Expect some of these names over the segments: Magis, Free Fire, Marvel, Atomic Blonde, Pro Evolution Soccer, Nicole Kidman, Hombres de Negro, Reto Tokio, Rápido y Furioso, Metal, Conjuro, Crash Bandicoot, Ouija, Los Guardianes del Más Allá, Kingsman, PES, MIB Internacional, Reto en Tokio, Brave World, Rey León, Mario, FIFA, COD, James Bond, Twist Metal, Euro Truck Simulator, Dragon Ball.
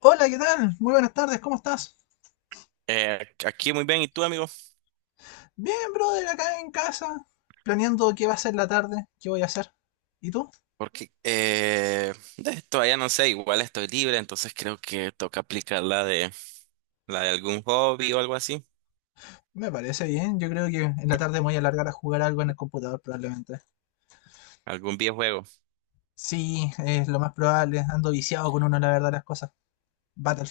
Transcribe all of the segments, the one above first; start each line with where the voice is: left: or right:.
left: Hola, ¿qué tal? Muy buenas tardes, ¿cómo estás?
right: Aquí muy bien, ¿y tú, amigo?
left: Bien, brother, acá en casa, planeando qué va a ser la tarde, qué voy a hacer. ¿Y tú?
right: Porque todavía no sé, igual estoy libre, entonces creo que toca aplicar la de algún hobby o algo así,
left: Me parece bien, yo creo que en la tarde me voy a alargar a jugar algo en el computador probablemente.
right: algún videojuego.
left: Sí, es lo más probable, ando viciado con uno, la verdad, las cosas.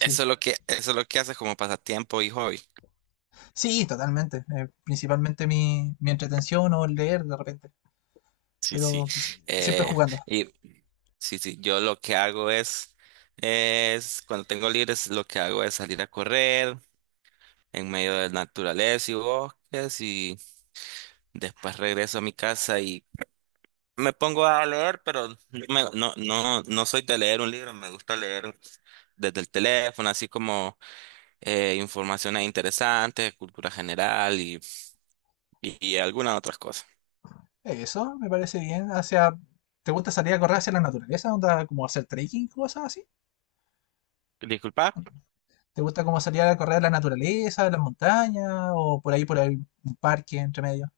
right: Eso es lo que eso es lo que haces como pasatiempo y hobby.
left: Sí, totalmente, principalmente mi entretención o leer de repente,
right: Sí, sí.
left: pero pues, siempre
right: Eh,
left: jugando.
right: y sí, sí, yo lo que hago es, cuando tengo libres lo que hago es salir a correr en medio de la naturaleza y bosques, y después regreso a mi casa. Me pongo a leer, pero no, no, no soy de leer un libro, me gusta leer desde el teléfono, así como informaciones interesantes, cultura general y algunas otras cosas.
left: Eso, me parece bien, hacia... ¿Te gusta salir a correr hacia la naturaleza? ¿Onda como hacer trekking, cosas así?
right: Disculpa.
left: ¿Te gusta como salir a correr a la naturaleza, a las montañas o por ahí, un parque entre medio?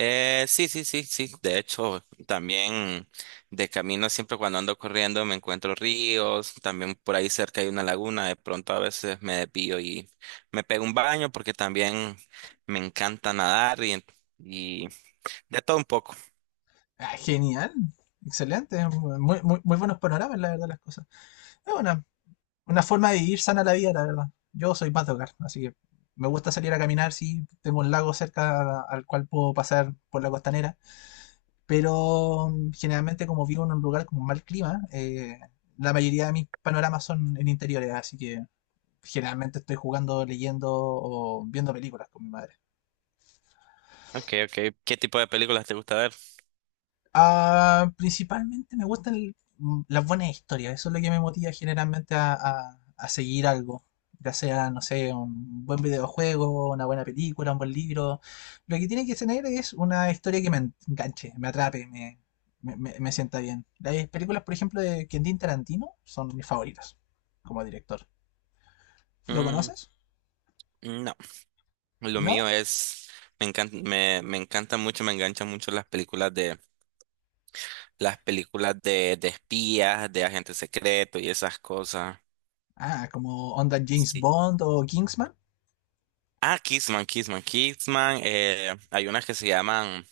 right: Sí, sí, sí, sí. De hecho, también de camino, siempre cuando ando corriendo, me encuentro ríos, también por ahí cerca hay una laguna, de pronto a veces me desvío y me pego un baño, porque también me encanta nadar y de todo un poco.
left: Ah, genial, excelente, muy, muy, muy buenos panoramas, la verdad, las cosas. Es una, una forma de vivir sana la vida, la verdad. Yo soy más de hogar, así que me gusta salir a caminar, si tengo un lago cerca al cual puedo pasar por la costanera, pero generalmente como vivo en un lugar con mal clima, la mayoría de mis panoramas son en interiores, así que generalmente estoy jugando, leyendo o viendo películas con mi madre.
right: Okay, okay. ¿Qué tipo de películas te gusta ver?
left: Ah, principalmente me gustan las buenas historias, eso es lo que me motiva generalmente a, a seguir algo, ya sea, no sé, un buen videojuego, una buena película, un buen libro. Lo que tiene que tener es una historia que enganche, me atrape, me sienta bien. Las películas, por ejemplo, de Quentin Tarantino son mis favoritas como director. ¿Lo
right: Mm,
left: conoces?
right: no, lo
left: ¿No?
right: mío es, me encanta mucho, me enganchan mucho las películas de de espías, de agentes secretos y esas cosas.
left: Ah, como onda James
right: Sí.
left: Bond o Kingsman,
right: Ah, Kissman, Kissman. Hay unas que se llaman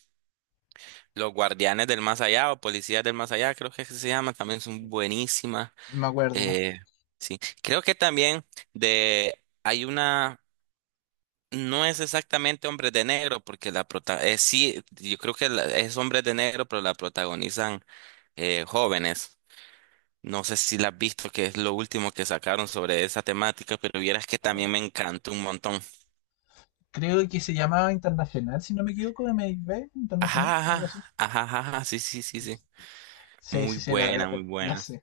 right: Los Guardianes del Más Allá o Policías del Más Allá, creo que es que se llaman, también son buenísimas.
left: me acuerdo.
right: Eh, sí. Creo que también de hay una No es exactamente Hombres de Negro, porque la prota, sí, yo creo que es Hombres de Negro, pero la protagonizan jóvenes. No sé si la has visto, que es lo último que sacaron sobre esa temática, pero vieras que también me encantó un montón.
left: Creo que se llamaba Internacional, si no me equivoco, M MIB Internacional,
right: Ajá,
left: o algo así.
right: ajá, ajá, ajá, ajá, sí, sí, sí, sí.
left: Sí,
right: Muy
left: sí, sí,
right: buena, muy
left: la
right: buena.
left: sé.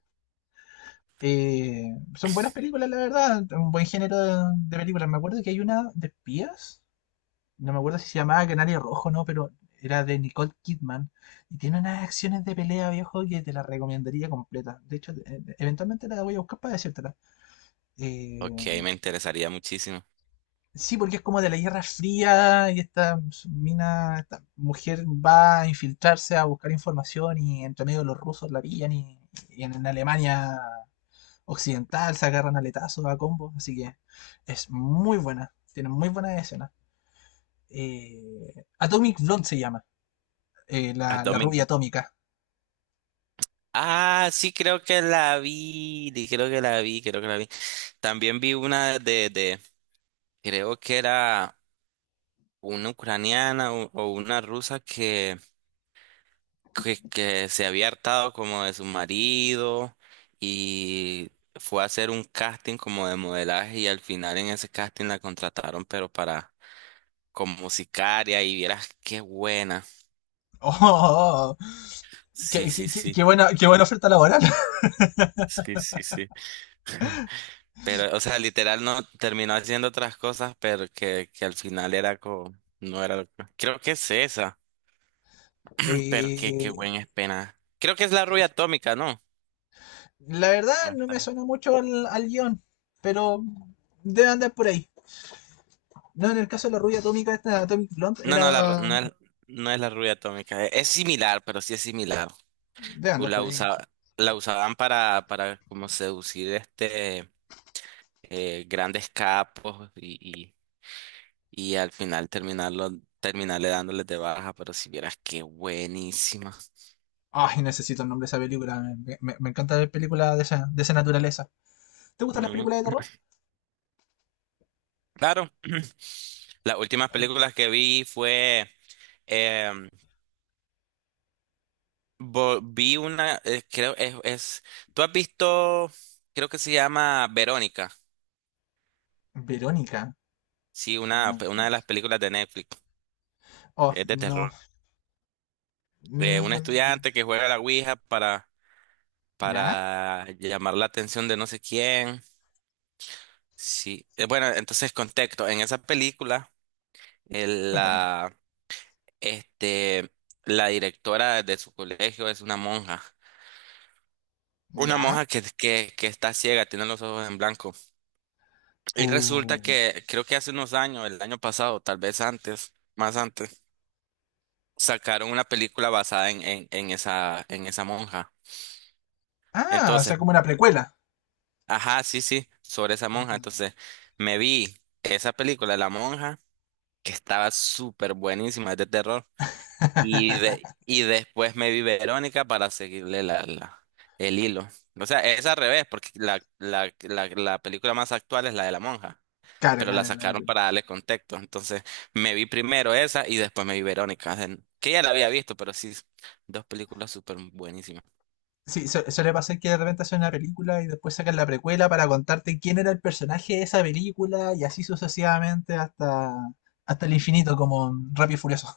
left: Eh, son buenas películas, la verdad, un buen género de películas. Me acuerdo que hay una de espías, no me acuerdo si se llamaba Canario Rojo, no, pero era de Nicole Kidman. Y tiene unas acciones de pelea, viejo, que te la recomendaría completa. De hecho, eventualmente la voy a buscar para decírtela. Eh,
right: Ok, me interesaría muchísimo.
left: Sí, porque es como de la Guerra Fría y esta mina, esta mujer va a infiltrarse a buscar información y entre medio los rusos la pillan y en, Alemania occidental se agarran aletazos a combos, así que es muy buena, tiene muy buenas escenas. Atomic Blonde se llama,
right: A
left: la
right: Domingo.
left: rubia atómica.
right: Ah, sí, creo que la vi, creo que la vi, creo que la vi. También vi una de, creo que era una ucraniana o una rusa que se había hartado como de su marido, y fue a hacer un casting como de modelaje, y al final en ese casting la contrataron, pero para como sicaria, y vieras qué buena.
left: Oh, oh, oh, oh.
right: Sí, sí, sí.
left: Qué buena oferta laboral.
right: Sí, sí, sí. Pero, o sea, literal no terminó haciendo otras cosas, pero que al final era como, no era lo Creo que es esa, pero qué, qué buen es pena. Creo que es la rubia
left: Eh,
right: atómica, ¿no?
left: la verdad no me suena mucho al, al guión, pero debe andar por ahí. No, en el caso de la rubia atómica, esta Atomic Blonde
right: No, no, la, ru-
left: era...
right: no es, no es la rubia atómica. Es similar, pero sí es similar.
left: Debe
right: U-
left: andar
right: La
left: por ahí.
right: usa- la usaban para como seducir, este, grandes capos y, y al final terminarle dándoles de baja, pero si vieras qué buenísima.
left: Ay, necesito el nombre de esa película. Me encanta ver películas de esa naturaleza. ¿Te gustan las
right: Mm,
left: películas de terror?
right: claro. Las últimas
left: Al-
right: películas que vi fue, em, vi una, creo ¿tú has visto? Creo que se llama Verónica.
left: Verónica.
right: Sí,
left: No.
right: una de las películas de Netflix.
left: Oh,
right: Es de
left: no.
right: terror. De un
left: Mm,
right: estudiante que juega a la Ouija
left: ¿ya?
right: para llamar la atención de no sé quién. Sí. Bueno, entonces contexto. En esa película, el-
left: Cuéntanos.
right: la, este, la directora de su colegio es una monja. Una
left: ¿Ya?
right: monja que está ciega, tiene los ojos en blanco. Y resulta
left: Uh.
right: que creo que hace unos años, el año pasado, tal vez antes, más antes, sacaron una película basada en en esa monja.
left: Ah, o
right: Entonces,
left: sea, como una precuela.
right: ajá, sí, sí, sobre esa monja.
left: Entiendo.
right: Entonces, me vi esa película, La Monja, que estaba súper buenísima, es de terror. Y después me vi Verónica para seguirle el hilo. O sea, es al revés, porque la película más actual es la de La Monja,
left: Claro,
right: pero la
left: claro, claro.
right: sacaron para darle contexto. Entonces, me vi primero esa y después me vi Verónica, que ya la había visto, pero sí, dos películas súper buenísimas.
left: Sí, suele pasar que de repente hacen una película y después sacan la precuela para contarte quién era el personaje de esa película y así sucesivamente hasta, hasta el infinito, como en Rápido y Furioso.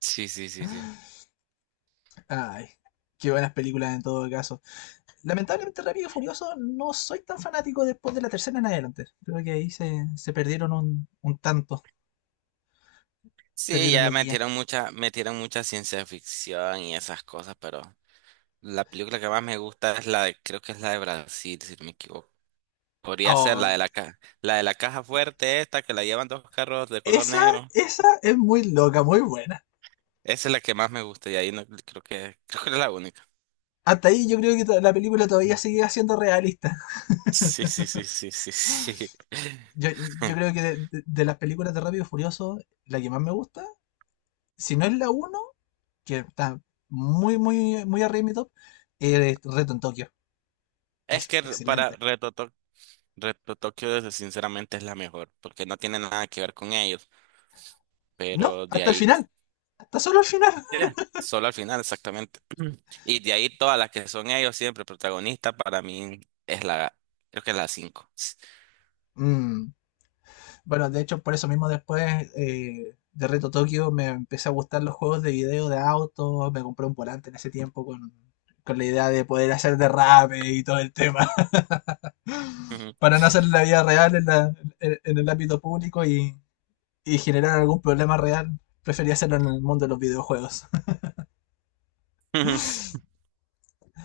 right: Sí, sí, sí, sí.
left: Ay, qué buenas películas en todo caso. Lamentablemente Rápido y Furioso no soy tan fanático después de la tercera en adelante. Creo que ahí se perdieron un tanto,
right: Sí,
left: perdieron la guía.
right: metieron mucha ciencia ficción y esas cosas, pero la película que más me gusta es la de, creo que es la de Brasil, si no me equivoco. Podría ser la
left: Oh,
right: de la de la caja fuerte esta que la llevan dos carros de color
left: esa,
right: negro.
left: esa es muy loca, muy buena.
right: Esa es la que más me gusta, y ahí no, creo que creo que es la única.
left: Hasta ahí yo creo que la película todavía sigue siendo realista.
right: Sí, sí, sí, sí, sí, sí.
left: Yo, yo creo que de, de las películas de Rápido y Furioso, la que más me gusta, si no es la uno que está muy, muy, muy arriba en mi top, es Reto en Tokio.
right: Es
left: Es
right: que
left: excelente.
right: Reto Tokio, sinceramente, es la mejor, porque no tiene nada que ver con ellos.
left: No,
right: Pero de
left: hasta el
right: ahí.
left: final, hasta solo el final.
right: Ya. Solo al final, exactamente. Y de ahí todas las que son ellos siempre protagonistas, para mí es la, creo que es la cinco.
left: Mm, bueno, de hecho, por eso mismo después de Reto Tokio me empecé a gustar los juegos de video de autos, me compré un volante en ese tiempo con la idea de poder hacer derrape y todo el tema,
right: Ujú.
left: para no hacer la vida real en, en el ámbito público y generar algún problema real, prefería hacerlo en el mundo de los videojuegos.
right: Ujú.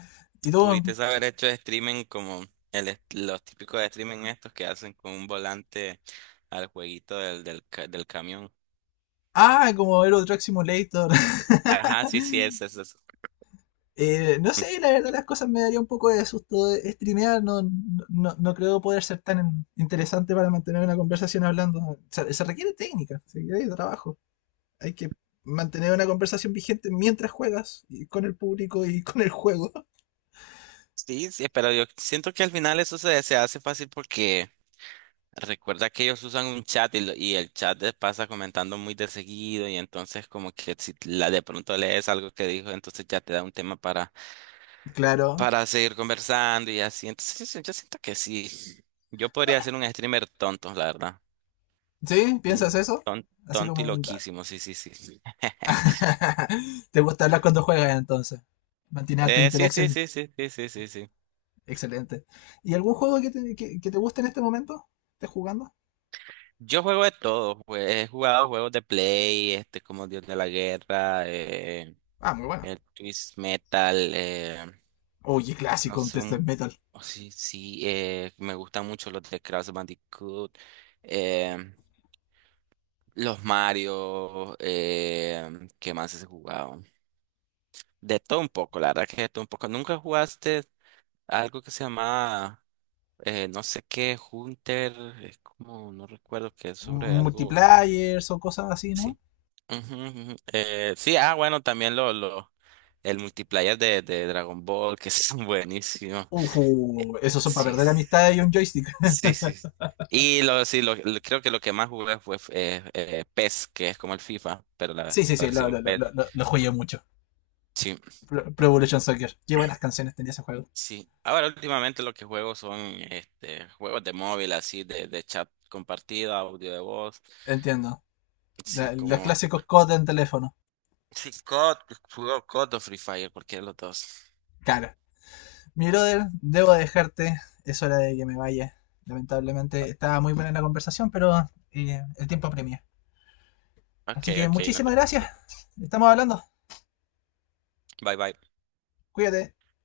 left: Y
right: Pudiste
left: tú,
right: haber hecho streaming como los típicos de streaming estos que hacen con un volante al jueguito del camión.
left: ah, como Euro Truck Simulator.
right: Ajá, sí, sí, es eso.
left: No sé, la verdad las cosas me daría un poco de susto de streamear, no, no creo poder ser tan interesante para mantener una conversación hablando. O sea, se requiere técnica, se requiere trabajo. Hay que mantener una conversación vigente mientras juegas, y con el público y con el juego.
right: Sí, sí, pero yo siento que al final eso se hace fácil, porque recuerda que ellos usan un chat, y el chat les pasa comentando muy de seguido, y entonces como que si la de pronto lees algo que dijo, entonces ya te da un tema
left: Claro.
right: para seguir conversando y así. Entonces yo siento que sí, yo
left: No,
right: podría ser un streamer tonto, la verdad.
left: ¿sí?
right: Mm,
left: ¿Piensas eso? Así
right: tonto y
left: como
right: loquísimo, sí, sí, sí, sí.
left: te gusta hablar cuando juegas entonces. Mantener alta
right: Sí, sí,
left: interacción.
right: sí, sí, sí, sí, sí, sí.
left: Excelente. ¿Y algún juego que te, que te guste en este momento? ¿Estás jugando?
right: Yo juego de todo, pues, he jugado juegos de Play, este como Dios de la Guerra,
left: Ah, muy bueno.
right: el Twist Metal,
left: Oye,
right: No
left: clásico, un Test
right: son,
left: Metal.
right: oh, sí, sí, me gustan mucho los de Crash Bandicoot, em, los Mario. ¿Qué más has jugado? De todo un poco, la verdad, que de todo un poco. ¿Nunca jugaste algo que se llama, no sé qué, Hunter? Es como, no recuerdo, que es sobre algo,
left: ¿Multiplayers o cosas así, no?
right: sí. Ujú, ujú. Sí, ah, bueno, también el multiplayer de Dragon Ball, que es buenísimo. Eh,
left: Ujú, esos son para
right: Sí.
left: perder amistad y un joystick.
right: Sí, sí. Creo que lo que más jugué fue, PES, que es como el FIFA, pero
left: Sí,
right: la
left: sí, sí,
right: versión PES.
left: lo jugué mucho.
right: Sí,
left: Pro, Pro Evolution Soccer. Qué buenas canciones tenía ese juego.
right: sí. Ahora últimamente lo que juego son, este, juegos de móvil, así, de chat compartida, audio de voz.
left: Entiendo.
right: Sí,
left: La- los
right: como...
left: clásicos COD en teléfono.
right: Sí, COD, juego COD o D o Free Fire, cualquiera de los dos.
left: Claro. Mi brother, debo dejarte. Es hora de que me vaya. Lamentablemente estaba muy buena la conversación, pero el tiempo apremia.
right: Ok,
left: Así que
right: ok, no te
left: muchísimas gracias.
right: preocupes.
left: Estamos hablando.
right: Bye, bye.
left: Cuídate.